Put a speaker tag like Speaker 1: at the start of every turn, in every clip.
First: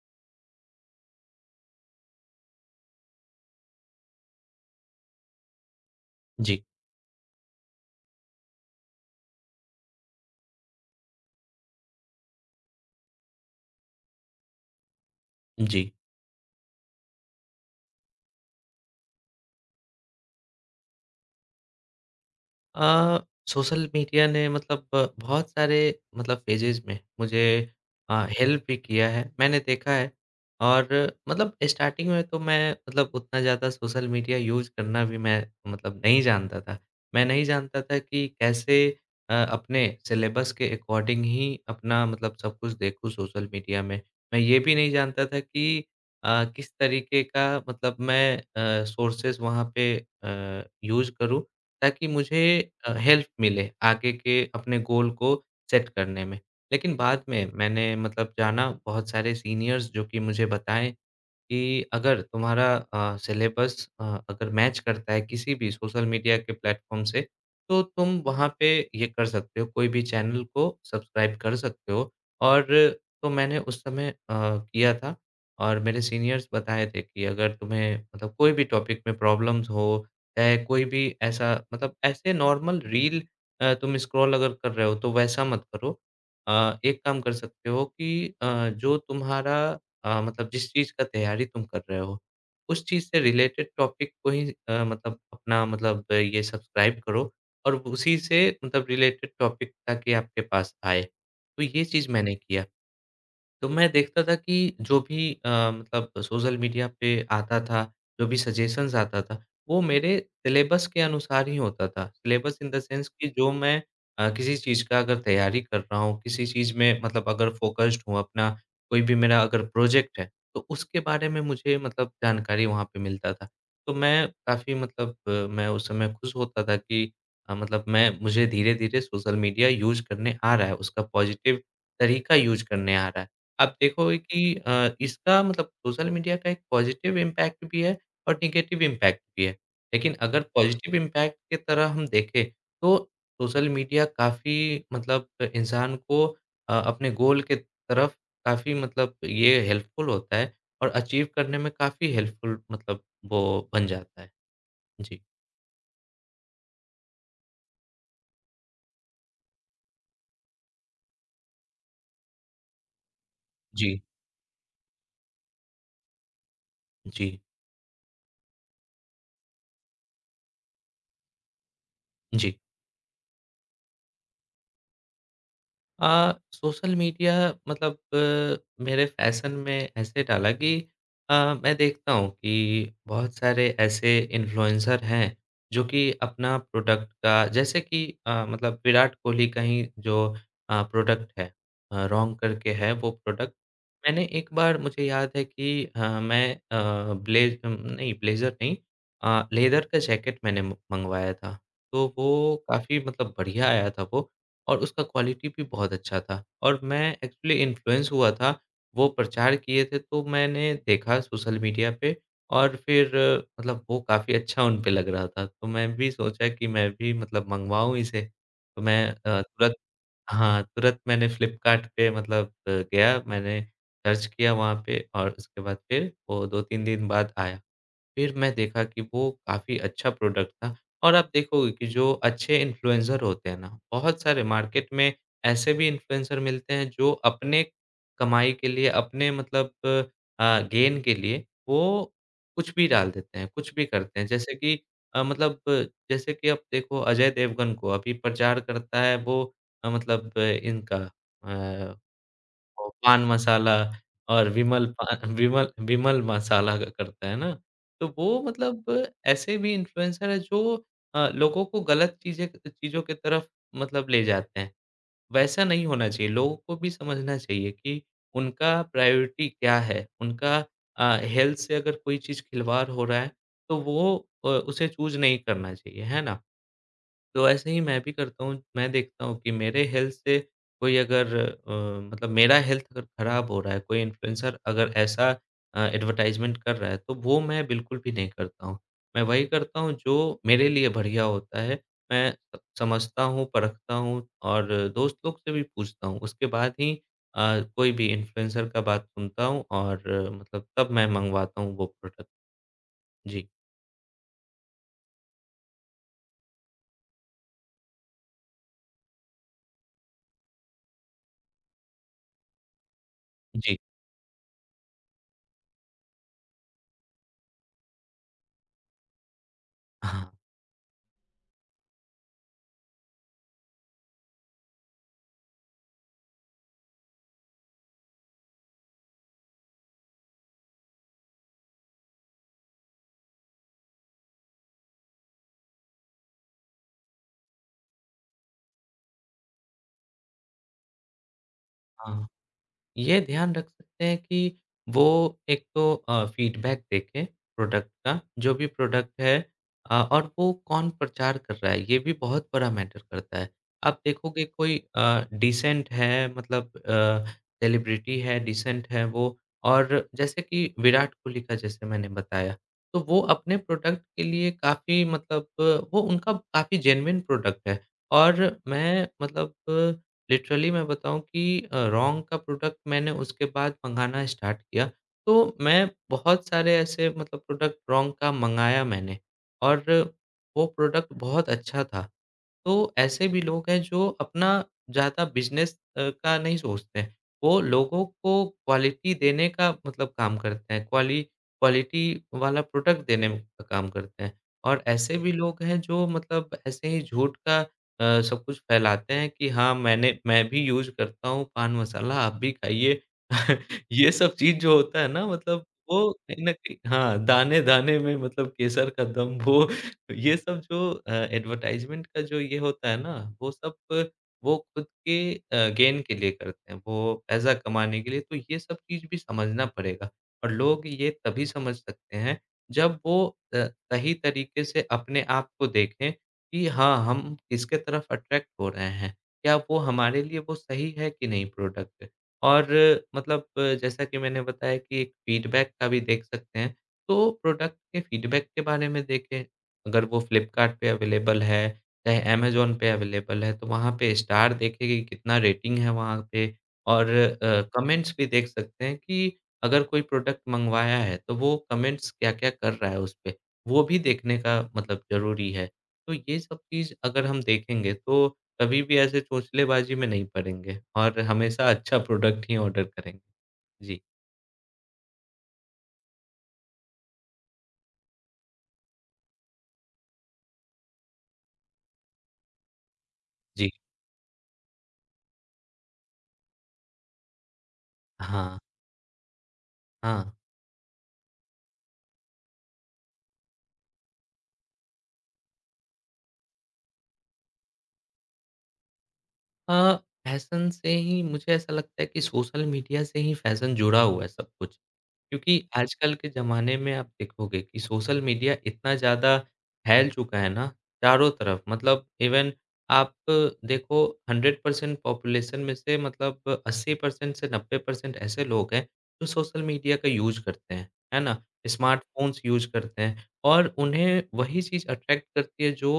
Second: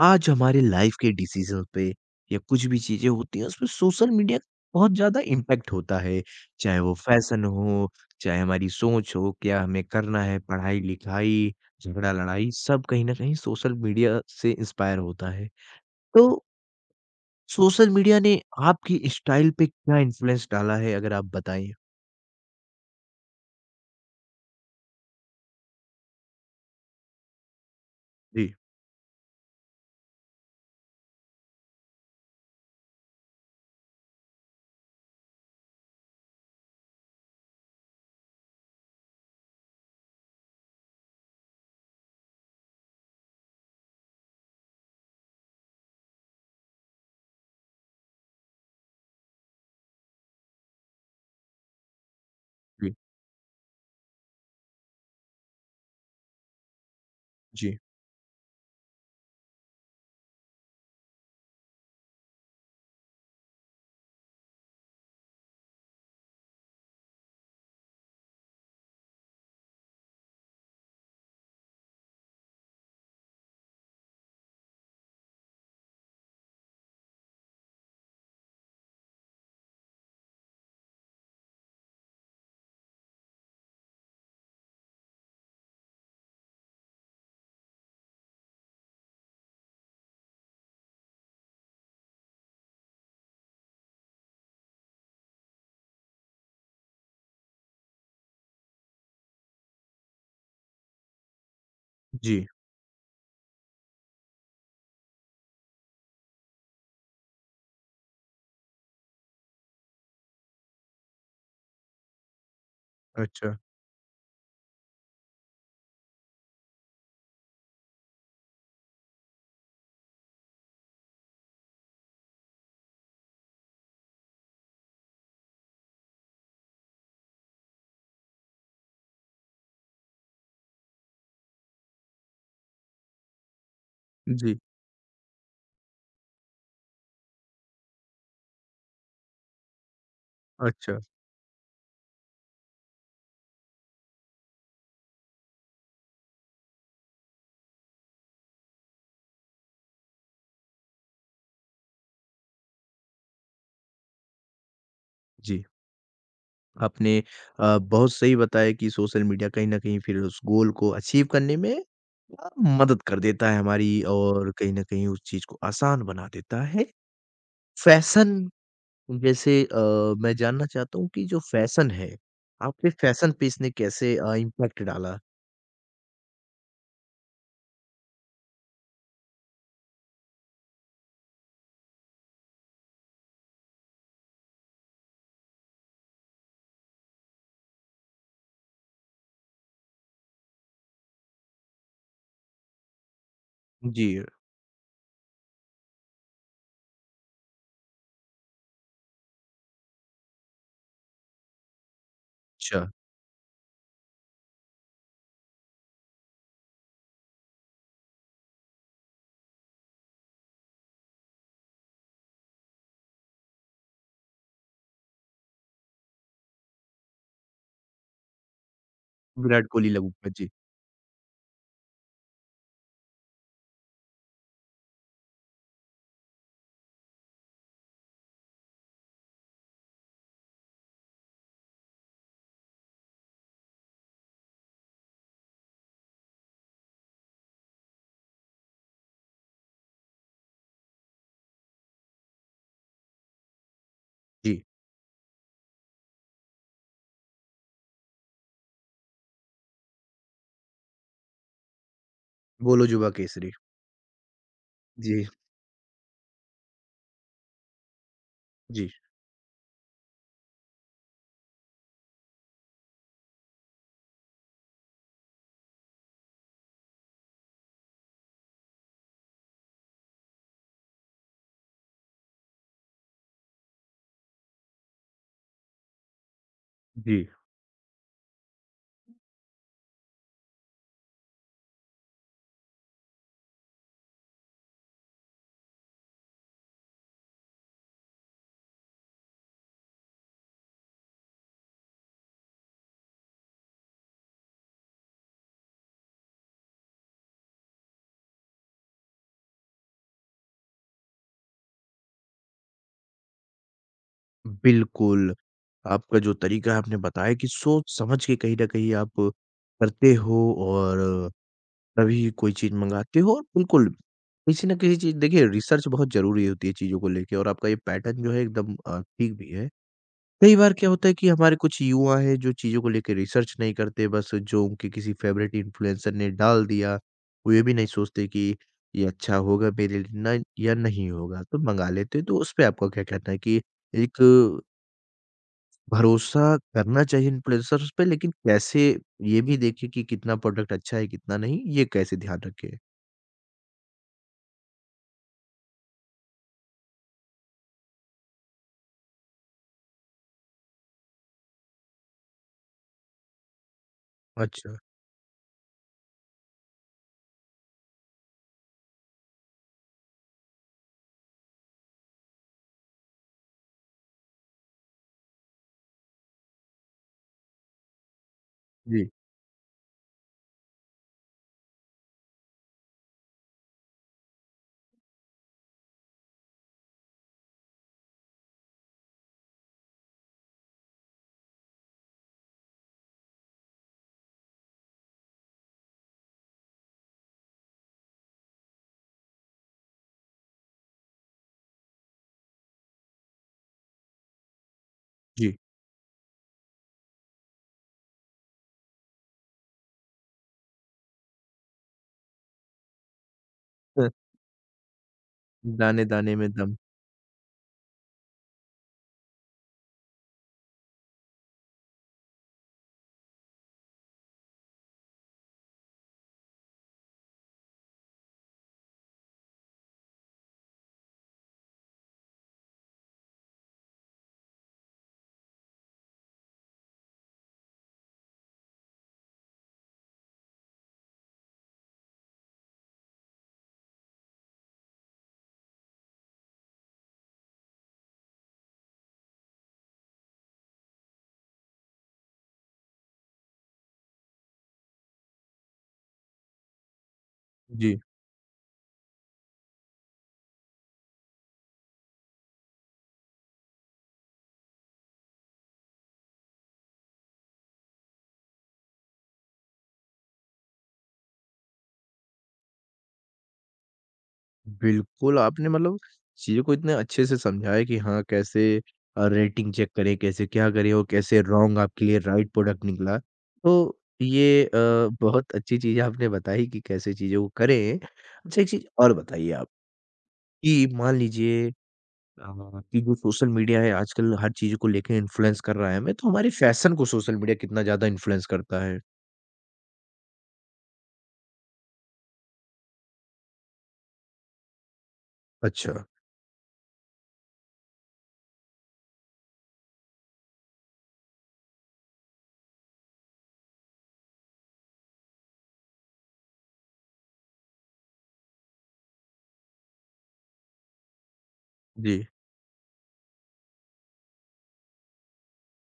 Speaker 1: आज हमारे लाइफ के डिसीजन पे या कुछ भी चीजें होती हैं उसमें सोशल मीडिया का बहुत ज्यादा इम्पैक्ट होता है।
Speaker 2: जी,
Speaker 1: चाहे वो फैशन हो, चाहे हमारी सोच हो, क्या हमें करना है, पढ़ाई लिखाई, झगड़ा लड़ाई, सब कहीं ना कहीं सोशल मीडिया से इंस्पायर होता है।
Speaker 2: जी।
Speaker 1: तो सोशल मीडिया ने आपकी स्टाइल पे क्या इन्फ्लुएंस डाला है अगर आप बताएं।
Speaker 2: अ, सोशल मीडिया ने मतलब बहुत सारे मतलब फ़ेजेज़ में मुझे
Speaker 1: जी।
Speaker 2: हेल्प भी किया है, मैंने देखा है। और मतलब स्टार्टिंग में तो मैं मतलब उतना ज़्यादा सोशल मीडिया यूज़ करना भी मैं मतलब नहीं जानता था। मैं नहीं जानता था कि कैसे अपने सिलेबस के अकॉर्डिंग ही अपना मतलब सब कुछ देखूँ सोशल मीडिया में। मैं ये भी नहीं जानता था कि किस तरीके का मतलब मैं सोर्सेज़ वहाँ पे यूज़ करूँ ताकि मुझे
Speaker 1: जी।
Speaker 2: हेल्प मिले आगे के अपने गोल को सेट करने में। लेकिन बाद में
Speaker 1: जी।
Speaker 2: मैंने मतलब जाना बहुत सारे सीनियर्स जो कि मुझे बताएँ कि अगर तुम्हारा सिलेबस अगर मैच करता है किसी भी सोशल मीडिया के प्लेटफ़ॉर्म से, तो तुम वहाँ पे ये कर सकते हो, कोई भी चैनल को सब्सक्राइब कर सकते हो। और तो मैंने उस समय किया था और मेरे सीनियर्स बताए थे कि अगर तुम्हें मतलब कोई भी टॉपिक में प्रॉब्लम्स हो, चाहे कोई भी ऐसा मतलब ऐसे नॉर्मल रील तुम स्क्रॉल अगर कर रहे हो, तो वैसा मत करो। एक काम कर सकते हो कि जो तुम्हारा मतलब जिस चीज़ का तैयारी तुम कर रहे हो, उस चीज़ से रिलेटेड टॉपिक को ही मतलब अपना मतलब ये सब्सक्राइब करो और उसी से मतलब रिलेटेड टॉपिक ताकि आपके पास आए। तो ये चीज़ मैंने
Speaker 1: जी।
Speaker 2: किया। तो मैं देखता था कि जो भी मतलब सोशल मीडिया पे आता था, जो भी सजेशंस आता था, वो मेरे सिलेबस के अनुसार ही होता था। सिलेबस इन द सेंस कि जो
Speaker 1: अच्छा।
Speaker 2: मैं किसी चीज़ का अगर तैयारी कर रहा हूँ, किसी चीज़ में मतलब अगर फ़ोकस्ड हूँ अपना, कोई भी मेरा अगर प्रोजेक्ट है, तो उसके बारे में मुझे मतलब जानकारी वहाँ पे मिलता था। तो मैं काफ़ी मतलब मैं उस समय खुश होता था कि मतलब मैं मुझे धीरे-धीरे सोशल मीडिया यूज़ करने आ रहा है, उसका पॉज़िटिव तरीका यूज़ करने आ रहा है। आप देखोगे कि
Speaker 1: जी।
Speaker 2: इसका मतलब सोशल मीडिया का एक पॉजिटिव इम्पैक्ट भी है और नेगेटिव इम्पैक्ट भी है। लेकिन अगर पॉजिटिव
Speaker 1: अच्छा।
Speaker 2: इम्पैक्ट की तरह हम देखें, तो सोशल मीडिया काफ़ी मतलब इंसान को अपने गोल के तरफ काफ़ी मतलब ये हेल्पफुल होता है और अचीव करने में काफ़ी हेल्पफुल मतलब वो बन जाता है। जी,
Speaker 1: जी। आपने बहुत सही बताया कि सोशल मीडिया कहीं न कहीं फिर उस गोल को अचीव करने में मदद कर देता है हमारी
Speaker 2: जी,
Speaker 1: और कहीं न कहीं उस चीज़ को आसान बना देता है।
Speaker 2: जी,
Speaker 1: फैशन जैसे मैं जानना चाहता हूँ कि जो फैशन है,
Speaker 2: जी।
Speaker 1: आपके फैशन पे इसने कैसे इम्पैक्ट डाला?
Speaker 2: सोशल मीडिया मतलब मेरे फैशन में ऐसे डाला कि अ, मैं देखता हूँ कि बहुत सारे ऐसे इन्फ्लुएंसर हैं जो कि अपना प्रोडक्ट का जैसे कि मतलब विराट कोहली का ही जो प्रोडक्ट है रॉन्ग करके है वो प्रोडक्ट।
Speaker 1: जी।
Speaker 2: मैंने एक बार मुझे याद है कि मैं ब्लेज नहीं ब्लेजर नहीं लेदर का जैकेट मैंने मंगवाया था, तो वो
Speaker 1: अच्छा।
Speaker 2: काफ़ी मतलब बढ़िया आया था वो। और उसका क्वालिटी भी बहुत अच्छा था और मैं एक्चुअली इन्फ्लुएंस हुआ था। वो प्रचार किए थे तो मैंने देखा सोशल मीडिया पे, और फिर मतलब वो काफ़ी अच्छा उन पे लग रहा था। तो मैं भी सोचा कि मैं भी मतलब मँगवाऊँ इसे। तो मैं
Speaker 1: विराट
Speaker 2: तुरंत
Speaker 1: कोहली लव जी।
Speaker 2: हाँ, तुरंत मैंने फ्लिपकार्ट पे मतलब गया मैंने, सर्च किया वहाँ पे, और उसके बाद फिर वो 2-3 दिन बाद आया। फिर मैं देखा कि वो काफ़ी अच्छा प्रोडक्ट था। और आप देखोगे कि जो अच्छे इन्फ्लुएंसर होते हैं ना, बहुत सारे मार्केट में ऐसे भी इन्फ्लुएंसर मिलते हैं जो अपने कमाई के लिए, अपने मतलब गेन के लिए वो कुछ भी डाल देते हैं, कुछ भी करते हैं। जैसे
Speaker 1: जी।
Speaker 2: कि मतलब जैसे कि आप देखो अजय देवगन को अभी प्रचार करता है वो मतलब इनका इनका
Speaker 1: बोलो
Speaker 2: वो
Speaker 1: जुबा
Speaker 2: पान
Speaker 1: केसरी।
Speaker 2: मसाला, और विमल पा
Speaker 1: जी।
Speaker 2: विमल विमल मसाला क करता है ना? तो वो
Speaker 1: जी।
Speaker 2: मतलब ऐसे भी इन्फ्लुएंसर हैं जो लोगों को गलत चीज़ें चीज़ों की तरफ मतलब ले जाते हैं। वैसा नहीं होना चाहिए, लोगों को भी समझना चाहिए कि उनका प्रायोरिटी क्या है? उनका हेल्थ से अगर कोई चीज़ खिलवाड़ हो रहा है, तो वो उसे चूज़ नहीं करना चाहिए, है ना?
Speaker 1: जी।
Speaker 2: तो ऐसे ही मैं भी करता हूँ। मैं देखता हूँ कि मेरे हेल्थ से कोई अगर मतलब मेरा हेल्थ अगर खराब हो रहा है, कोई इन्फ्लुएंसर अगर ऐसा एडवर्टाइज़मेंट कर रहा है, तो वो मैं बिल्कुल भी नहीं करता हूँ। मैं वही करता हूँ जो मेरे लिए बढ़िया होता है। मैं स समझता हूँ, परखता हूँ और दोस्त लोग से भी पूछता हूँ। उसके बाद ही कोई भी इन्फ्लुएंसर का बात सुनता हूँ और मतलब तब मैं मँगवाता हूँ वो प्रोडक्ट। जी,
Speaker 1: बिल्कुल, आपका जो तरीका है आपने बताया कि सोच-समझ के कहीं न कहीं आप करते हो और तभी कोई चीज़ मँगाते हो और
Speaker 2: जी।
Speaker 1: बिल्कुल, किसी न किसी चीज़ देखिए रिसर्च बहुत ज़रूरी होती है चीज़ों को लेके, और आपका ये पैटर्न जो है एकदम ठीक भी है।
Speaker 2: हाँ,
Speaker 1: कई बार क्या होता है कि हमारे कुछ युवा हैं जो चीज़ों को लेके रिसर्च नहीं करते, बस जो उनके किसी फ़ेवरेट इन्फ्लुएंसर ने डाल दिया, वो ये भी नहीं सोचते कि ये अच्छा होगा मेरे लिए ना या नहीं होगा, तो मँगा लेते हैं। तो उसपे आपका क्या कहना है कि एक भरोसा करना चाहिए इन्फ्लुएंसर्स पे, लेकिन कैसे ये भी देखें कि कितना प्रोडक्ट अच्छा है कितना नहीं, ये कैसे
Speaker 2: हाँ।
Speaker 1: ध्यान रखें?
Speaker 2: ये ध्यान रख सकते हैं कि वो एक तो फीडबैक देखें प्रोडक्ट का, जो भी प्रोडक्ट है और वो कौन प्रचार कर रहा है, ये भी बहुत बड़ा मैटर करता है। आप देखोगे
Speaker 1: अच्छा।
Speaker 2: कोई डिसेंट है मतलब सेलिब्रिटी है, डिसेंट है वो। और जैसे कि विराट कोहली का जैसे मैंने बताया, तो वो अपने प्रोडक्ट के लिए काफ़ी मतलब वो उनका काफ़ी जेन्युइन प्रोडक्ट है। और मैं
Speaker 1: जी।
Speaker 2: मतलब लिटरली मैं बताऊँ कि रॉन्ग का प्रोडक्ट मैंने उसके बाद मँगाना स्टार्ट किया, तो मैं बहुत सारे ऐसे मतलब प्रोडक्ट रॉन्ग का मँगाया मैंने, और वो प्रोडक्ट बहुत अच्छा था। तो ऐसे भी लोग हैं जो अपना ज़्यादा बिज़नेस का नहीं सोचते हैं। वो लोगों को क्वालिटी देने का मतलब काम करते हैं, क्वाली क्वालिटी वाला प्रोडक्ट देने में का काम करते हैं। और ऐसे भी
Speaker 1: जी।
Speaker 2: लोग हैं जो मतलब ऐसे ही झूठ का सब कुछ फैलाते हैं कि हाँ, मैं भी यूज़ करता हूँ पान मसाला, आप भी खाइए।
Speaker 1: अ,
Speaker 2: ये सब चीज़ जो होता है ना मतलब वो
Speaker 1: दाने-दाने
Speaker 2: कहीं
Speaker 1: में
Speaker 2: न
Speaker 1: दम।
Speaker 2: कहीं हाँ, दाने-दाने में मतलब केसर का दम वो, ये सब जो एडवर्टाइज़मेंट का जो ये होता है ना, वो सब वो खुद के गेन के लिए करते हैं, वो पैसा कमाने के लिए, तो ये सब चीज़ भी समझना पड़ेगा। और लोग ये तभी समझ सकते हैं, जब वो अ, सही तरीके से अपने आप को देखें कि हाँ, हम किसके तरफ अट्रैक्ट हो रहे हैं। क्या वो हमारे लिए वो सही है कि नहीं प्रोडक्ट? और मतलब जैसा कि मैंने बताया कि एक फ़ीडबैक का भी देख सकते हैं, तो प्रोडक्ट के फ़ीडबैक के बारे में देखें। अगर वो फ्लिपकार्ट पे अवेलेबल है, चाहे अमेज़न पे अवेलेबल है, तो वहाँ पे स्टार देखें कि कितना रेटिंग है वहाँ पे, और
Speaker 1: जी।
Speaker 2: कमेंट्स भी देख सकते हैं कि अगर कोई प्रोडक्ट मँगवाया है, तो वो कमेंट्स क्या-क्या कर रहा है उस पे, वो भी देखने का मतलब ज़रूरी है। तो ये सब चीज़ अगर हम देखेंगे, तो कभी भी ऐसे चोंचलेबाज़ी में नहीं पड़ेंगे और हमेशा अच्छा प्रोडक्ट ही ऑर्डर करेंगे। जी,
Speaker 1: बिल्कुल, आपने मतलब चीज़ों को इतने अच्छे से समझाया है कि हाँ, कैसे रेटिंग चेक करें, कैसे क्या करें, और कैसे रॉन्ग आपके लिए राइट प्रोडक्ट निकला।
Speaker 2: जी।
Speaker 1: तो ये बहुत अच्छी चीज़ आपने बताई कि कैसे चीज़ों को करें।
Speaker 2: हाँ,
Speaker 1: अच्छा, एक चीज़ और बताइए आप
Speaker 2: हाँ।
Speaker 1: कि मान लीजिए कि जो सोशल मीडिया है आजकल हर चीज़ को लेके इन्फ्लुएंस कर रहा है हमें, तो हमारे फैशन को सोशल मीडिया कितना ज़्यादा इन्फ्लुएंस करता है।
Speaker 2: अ, फैशन से ही मुझे ऐसा लगता है कि सोशल मीडिया से ही फैशन जुड़ा हुआ है सब कुछ। क्योंकि
Speaker 1: अच्छा।
Speaker 2: आजकल के ज़माने में आप देखोगे कि सोशल मीडिया इतना ज़्यादा फैल चुका है ना, चारों तरफ मतलब इवन आप देखो 100% पॉपुलेशन में से मतलब 80% से 90% ऐसे लोग हैं, जो सोशल मीडिया का यूज़ करते हैं, है ना?
Speaker 1: जी।
Speaker 2: स्मार्टफ़ोन्स यूज़ करते हैं और उन्हें वही चीज़ अट्रैक्ट करती है जो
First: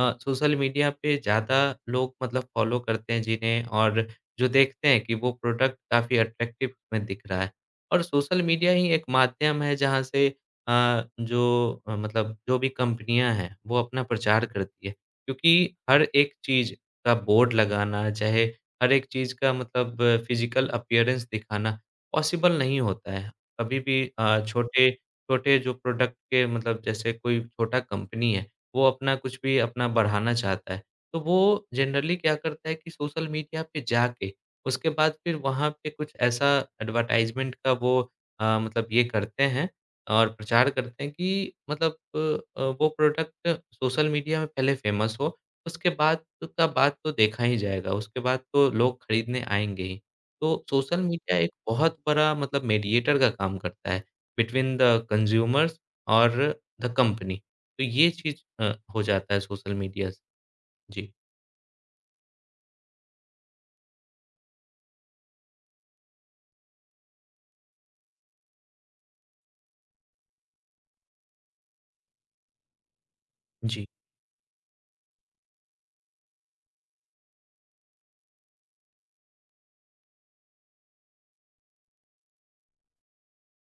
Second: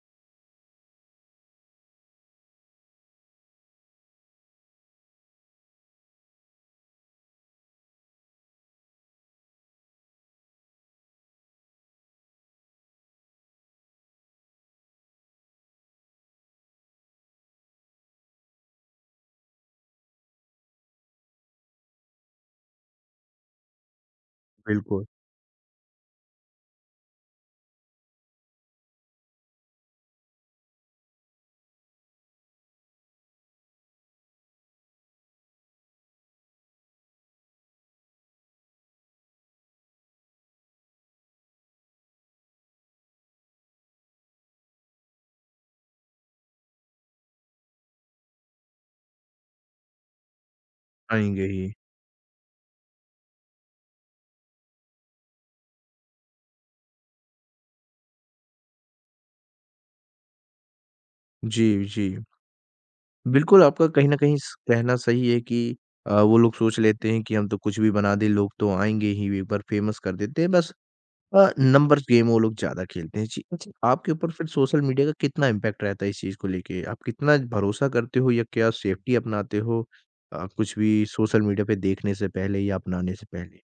Speaker 2: सोशल मीडिया पे ज़्यादा लोग मतलब फ़ॉलो करते हैं जिन्हें, और जो देखते हैं कि वो प्रोडक्ट काफ़ी अट्रैक्टिव में दिख रहा है। और सोशल मीडिया ही एक माध्यम है जहाँ से जो मतलब जो भी कंपनियाँ हैं वो अपना प्रचार करती है। क्योंकि हर एक चीज़ का बोर्ड लगाना चाहे हर एक चीज़ का मतलब फिज़िकल अपीयरेंस दिखाना पॉसिबल नहीं होता है। कभी भी छोटे
Speaker 1: बिल्कुल।
Speaker 2: छोटे जो प्रोडक्ट के मतलब जैसे कोई छोटा कंपनी है, वो अपना कुछ भी अपना बढ़ाना चाहता है। तो वो जनरली क्या करता है कि सोशल मीडिया पे जाके उसके बाद फिर वहाँ पे कुछ ऐसा एडवर्टाइज़मेंट का वो मतलब ये करते हैं और प्रचार करते हैं कि मतलब वो प्रोडक्ट सोशल मीडिया में पहले फेमस हो, उसके बाद का बात तो देखा ही जाएगा, उसके बाद तो लोग खरीदने आएँगे ही। तो सोशल मीडिया
Speaker 1: आएँगे
Speaker 2: एक
Speaker 1: ही।
Speaker 2: बहुत बड़ा मतलब मीडिएटर का काम करता है बिटवीन द कंज्यूमर्स और द कंपनी। तो ये चीज़ हो जाता है सोशल मीडिया से। जी,
Speaker 1: जी। जी। बिल्कुल, आपका कहीं न कहीं स कहना सही है कि वो लोग सोच लेते हैं कि हम तो कुछ भी बना दें, लोग तो आएँगे ही, एक बार फेमस कर देते हैं बस नंबर्स गेम वो लोग ज़्यादा खेलते हैं। जी। अच्छा,
Speaker 2: जी।
Speaker 1: आपके ऊपर फिर सोशल मीडिया का कितना इम्पैक्ट रहता है इस चीज़ को लेके? आप कितना भरोसा करते हो या क्या सेफ्टी अपनाते हो कुछ भी सोशल मीडिया पे देखने से पहले या अपनाने से पहले?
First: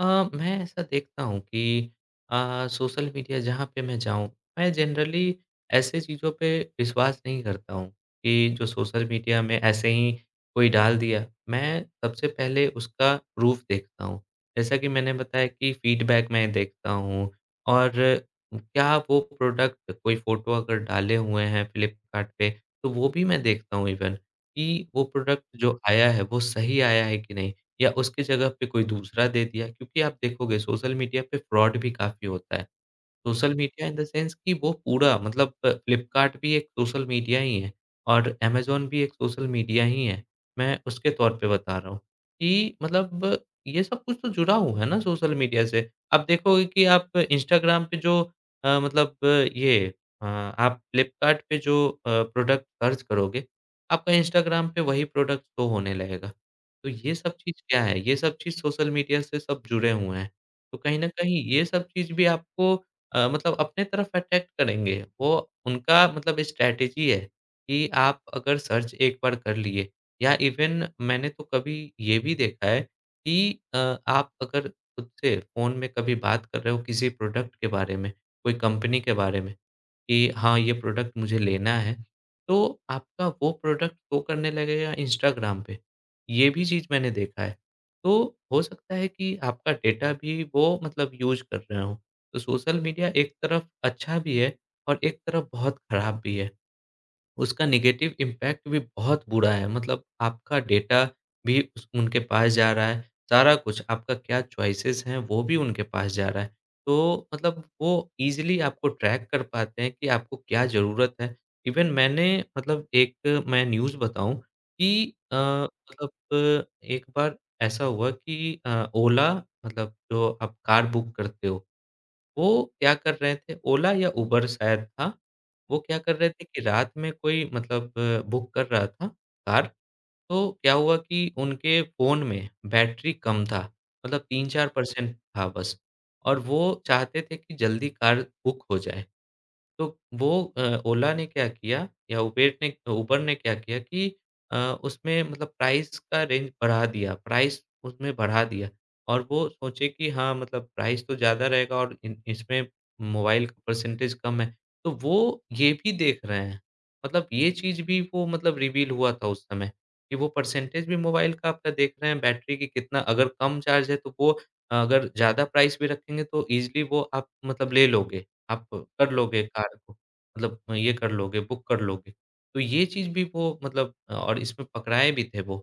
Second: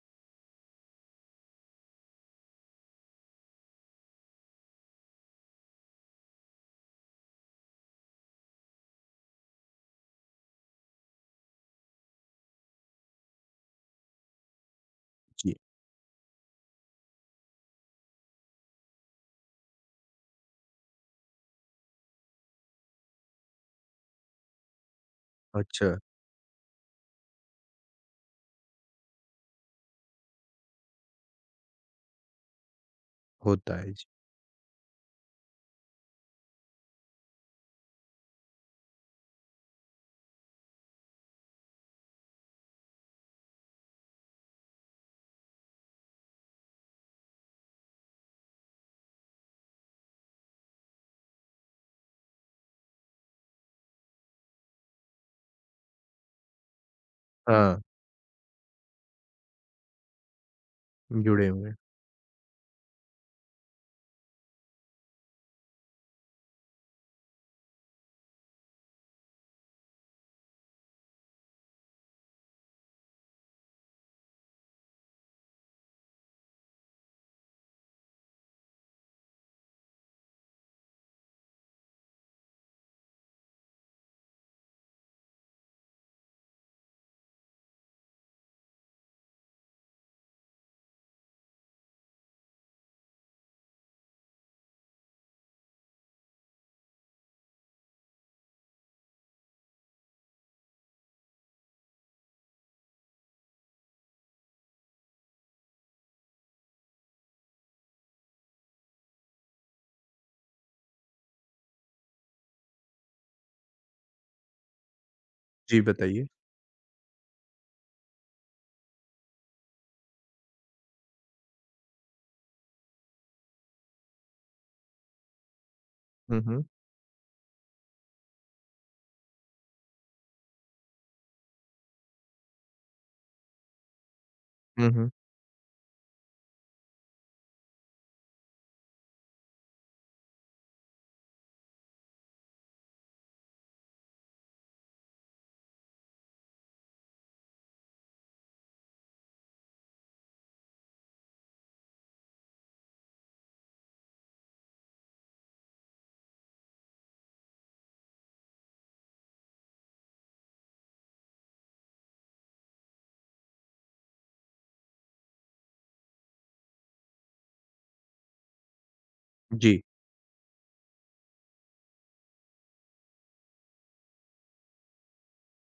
Speaker 2: अ, मैं ऐसा देखता हूँ कि सोशल मीडिया जहाँ पे मैं जाऊँ, मैं जनरली ऐसे चीज़ों पे विश्वास नहीं करता हूँ कि जो सोशल मीडिया में ऐसे ही कोई डाल दिया। मैं सबसे पहले उसका प्रूफ़ देखता हूँ। जैसा कि मैंने बताया
Speaker 1: जी।
Speaker 2: कि फ़ीडबैक मैं देखता हूँ। और क्या वो प्रोडक्ट कोई फ़ोटो अगर डाले हुए हैं फ्लिपकार्ट पे, तो वो भी मैं देखता हूँ इवन कि वो प्रोडक्ट जो
Speaker 1: अच्छा।
Speaker 2: आया है, वो सही आया है कि नहीं? या उसकी जगह पे कोई दूसरा दे दिया क्योंकि आप देखोगे सोशल मीडिया पे फ्रॉड भी काफ़ी होता है। सोशल
Speaker 1: होता
Speaker 2: मीडिया
Speaker 1: है।
Speaker 2: In the
Speaker 1: ji.
Speaker 2: सेंस कि वो पूरा मतलब फ्लिपकार्ट भी एक सोशल मीडिया ही है और अमेज़न भी एक सोशल मीडिया ही है। मैं उसके तौर पे बता रहा हूँ कि मतलब ये सब कुछ तो जुड़ा हुआ है ना सोशल मीडिया से। आप देखोगे कि आप इंस्टाग्राम पे जो मतलब ये आप फ्लिपकार्ट पे जो प्रोडक्ट सर्च करोगे, आपका इंस्टाग्राम पे वही प्रोडक्ट शो होने लगेगा। तो ये सब चीज़
Speaker 1: हाँ।
Speaker 2: क्या है? ये सब चीज़ सोशल मीडिया से सब जुड़े हुए हैं। तो कहीं न कहीं
Speaker 1: जुड़े
Speaker 2: ये
Speaker 1: हुए हैं।
Speaker 2: सब चीज़ भी आपको मतलब अपने तरफ अट्रैक्ट करेंगे। वो उनका मतलब स्ट्रैटेजी है कि आप अगर सर्च एक बार कर लिए या इवन मैंने तो कभी ये भी देखा है कि अ, आप अगर खुद से फ़ोन में कभी बात कर रहे हो किसी प्रोडक्ट के बारे में, कोई कंपनी के बारे में कि हाँ, ये प्रोडक्ट मुझे लेना है, तो आपका वो प्रोडक्ट शो करने लगेगा इंस्टाग्राम पे। ये भी चीज़ मैंने देखा है। तो हो सकता है कि आपका डेटा भी वो मतलब यूज़ कर रहे हों। तो सोशल मीडिया एक तरफ अच्छा भी है और एक तरफ बहुत खराब भी है। उसका नेगेटिव इम्पैक्ट भी बहुत बुरा है। मतलब आपका डेटा भी उस उनके पास जा रहा है, सारा कुछ आपका क्या चॉइसेस हैं वो भी उनके पास जा रहा है। तो मतलब वो ईज़िली आपको ट्रैक कर पाते हैं कि आपको क्या ज़रूरत है। इवन मैंने मतलब एक मैं न्यूज़ बताऊँ कि
Speaker 1: जी,
Speaker 2: मतलब
Speaker 1: बताइए।
Speaker 2: एक बार ऐसा हुआ कि ओला मतलब जो आप कार बुक करते हो वो क्या कर रहे थे, ओला या उबर शायद था। वो क्या कर रहे
Speaker 1: हुँ,
Speaker 2: थे कि
Speaker 1: हुँ।
Speaker 2: रात में कोई मतलब बुक कर रहा था कार, तो क्या हुआ कि उनके फ़ोन में बैटरी कम था, मतलब
Speaker 1: हुँ, हुँ।
Speaker 2: 3-4% था बस और वो चाहते थे कि जल्दी कार बुक हो जाए। तो वो अ, ओला ने क्या किया या उबेर ने उबर ने क्या किया कि अ, उसमें मतलब प्राइस का रेंज बढ़ा दिया, प्राइस उसमें बढ़ा दिया और वो सोचे कि हाँ, मतलब प्राइस तो ज़्यादा रहेगा और इन इसमें मोबाइल का परसेंटेज कम है, तो वो ये भी देख रहे हैं। मतलब ये चीज़ भी वो मतलब रिवील हुआ था उस समय कि वो परसेंटेज भी मोबाइल का आपका देख रहे हैं, बैटरी की कितना अगर कम चार्ज है तो वो अगर ज़्यादा प्राइस भी रखेंगे तो ईज़िली वो आप मतलब ले लोगे। आप कर लोगे कार
Speaker 1: जी।
Speaker 2: को, मतलब ये कर लोगे, बुक कर लोगे। तो ये चीज़ भी वो मतलब और इसमें पकड़ाए भी थे वो,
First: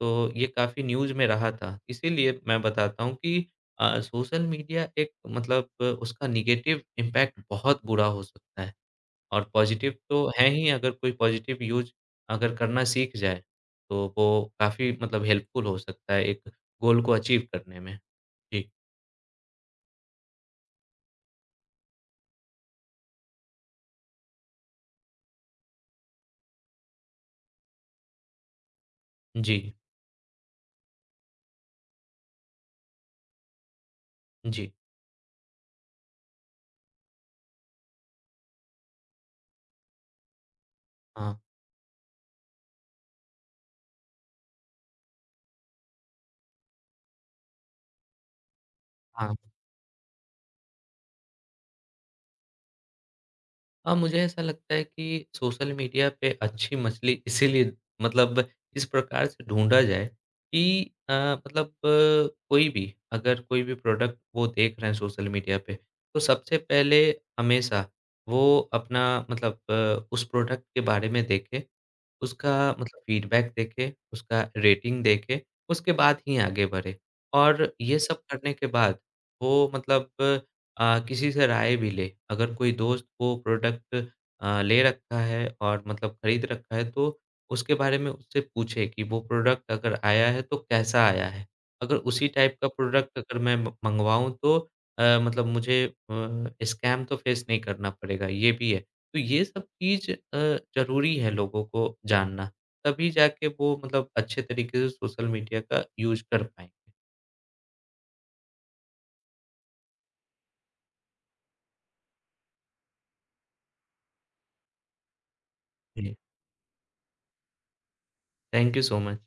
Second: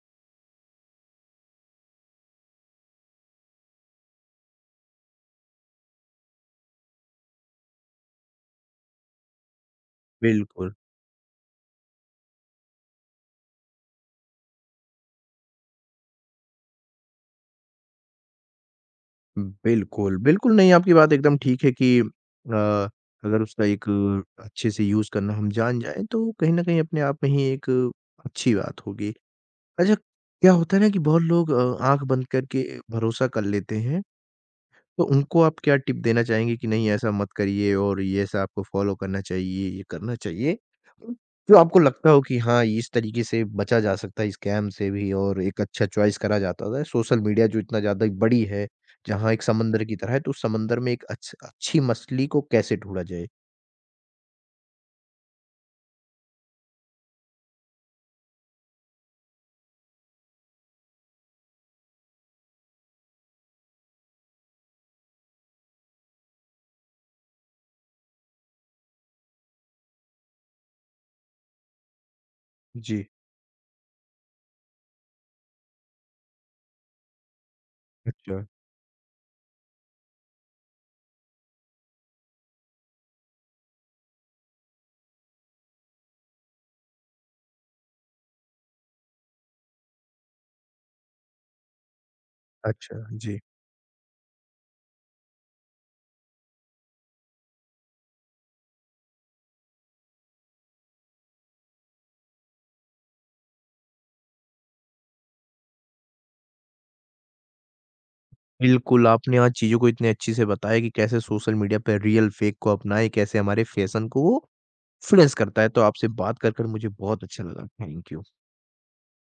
Speaker 2: तो ये काफ़ी न्यूज़ में रहा था। इसीलिए मैं बताता हूँ कि सोशल मीडिया एक मतलब उसका नेगेटिव इम्पैक्ट बहुत बुरा हो सकता है और पॉज़िटिव तो है ही,
Speaker 1: बिल्कुल,
Speaker 2: अगर कोई पॉज़िटिव यूज़ अगर करना सीख जाए, तो वो काफ़ी मतलब हेल्पफुल हो सकता है एक गोल को अचीव करने में। जी,
Speaker 1: बिल्कुल, बिल्कुल नहीं, आपकी बात एकदम ठीक है कि अगर उसका एक अच्छे से यूज़ करना हम जान जाएँ, तो कहीं न कहीं अपने आप में ही एक अच्छी बात होगी।
Speaker 2: जी,
Speaker 1: अच्छा, क्या होता है ना कि बहुत लोग आँख बंद करके भरोसा कर लेते हैं,
Speaker 2: जी।
Speaker 1: तो उनको आप क्या टिप देना चाहेंगे कि नहीं ऐसा मत करिए और ये ऐसा आपको फ़ॉलो करना चाहिए, ये करना चाहिए?
Speaker 2: हाँ,
Speaker 1: जो आपको लगता हो कि हाँ, इस तरीके से बचा जा सकता है स्कैम से भी और एक अच्छा चॉइस करा जाता है। सोशल मीडिया जो इतना ज़्यादा बड़ी है, जहाँ
Speaker 2: हाँ।
Speaker 1: एक समुंदर की तरह है, तो उस समुंदर में एक अच्छी मछली को कैसे ढूँढा जाए?
Speaker 2: हाँ, मुझे ऐसा लगता है कि सोशल मीडिया पे अच्छी मछली इसीलिए मतलब इस प्रकार से ढूँढा जाए कि मतलब कोई भी अगर कोई भी प्रोडक्ट वो देख रहे हैं सोशल मीडिया पे, तो सबसे पहले हमेशा वो अपना मतलब उस प्रोडक्ट के बारे में देखे, उसका मतलब
Speaker 1: जी।
Speaker 2: फीडबैक देखे, उसका रेटिंग देखे, उसके बाद ही आगे बढ़े। और ये सब
Speaker 1: अच्छा।
Speaker 2: करने के बाद वो मतलब किसी से राय भी ले। अगर कोई दोस्त वो प्रोडक्ट ले रखा है और मतलब खरीद रखा है तो उसके बारे में उससे पूछे कि वो प्रोडक्ट अगर आया है तो कैसा आया है? अगर उसी टाइप का
Speaker 1: अच्छा।
Speaker 2: प्रोडक्ट
Speaker 1: जी।
Speaker 2: अगर मैं म मँगवाऊँ तो मतलब मुझे स्कैम तो फेस नहीं करना पड़ेगा, ये भी है। तो ये सब चीज़ ज़रूरी है लोगों को जानना, तभी जाके वो मतलब अच्छे तरीके से सोशल मीडिया का यूज़ कर पाएँगे।
Speaker 1: बिल्कुल, आपने आज चीज़ों को इतने अच्छे से बताया कि कैसे सोशल मीडिया पे रियल फेक को अपनाएँ, कैसे हमारे फैशन को वो इन्फ्लुएंस करता है। तो आपसे
Speaker 2: जी,
Speaker 1: बात कर मुझे बहुत अच्छा लगा। Thank you.
Speaker 2: Thank you so much.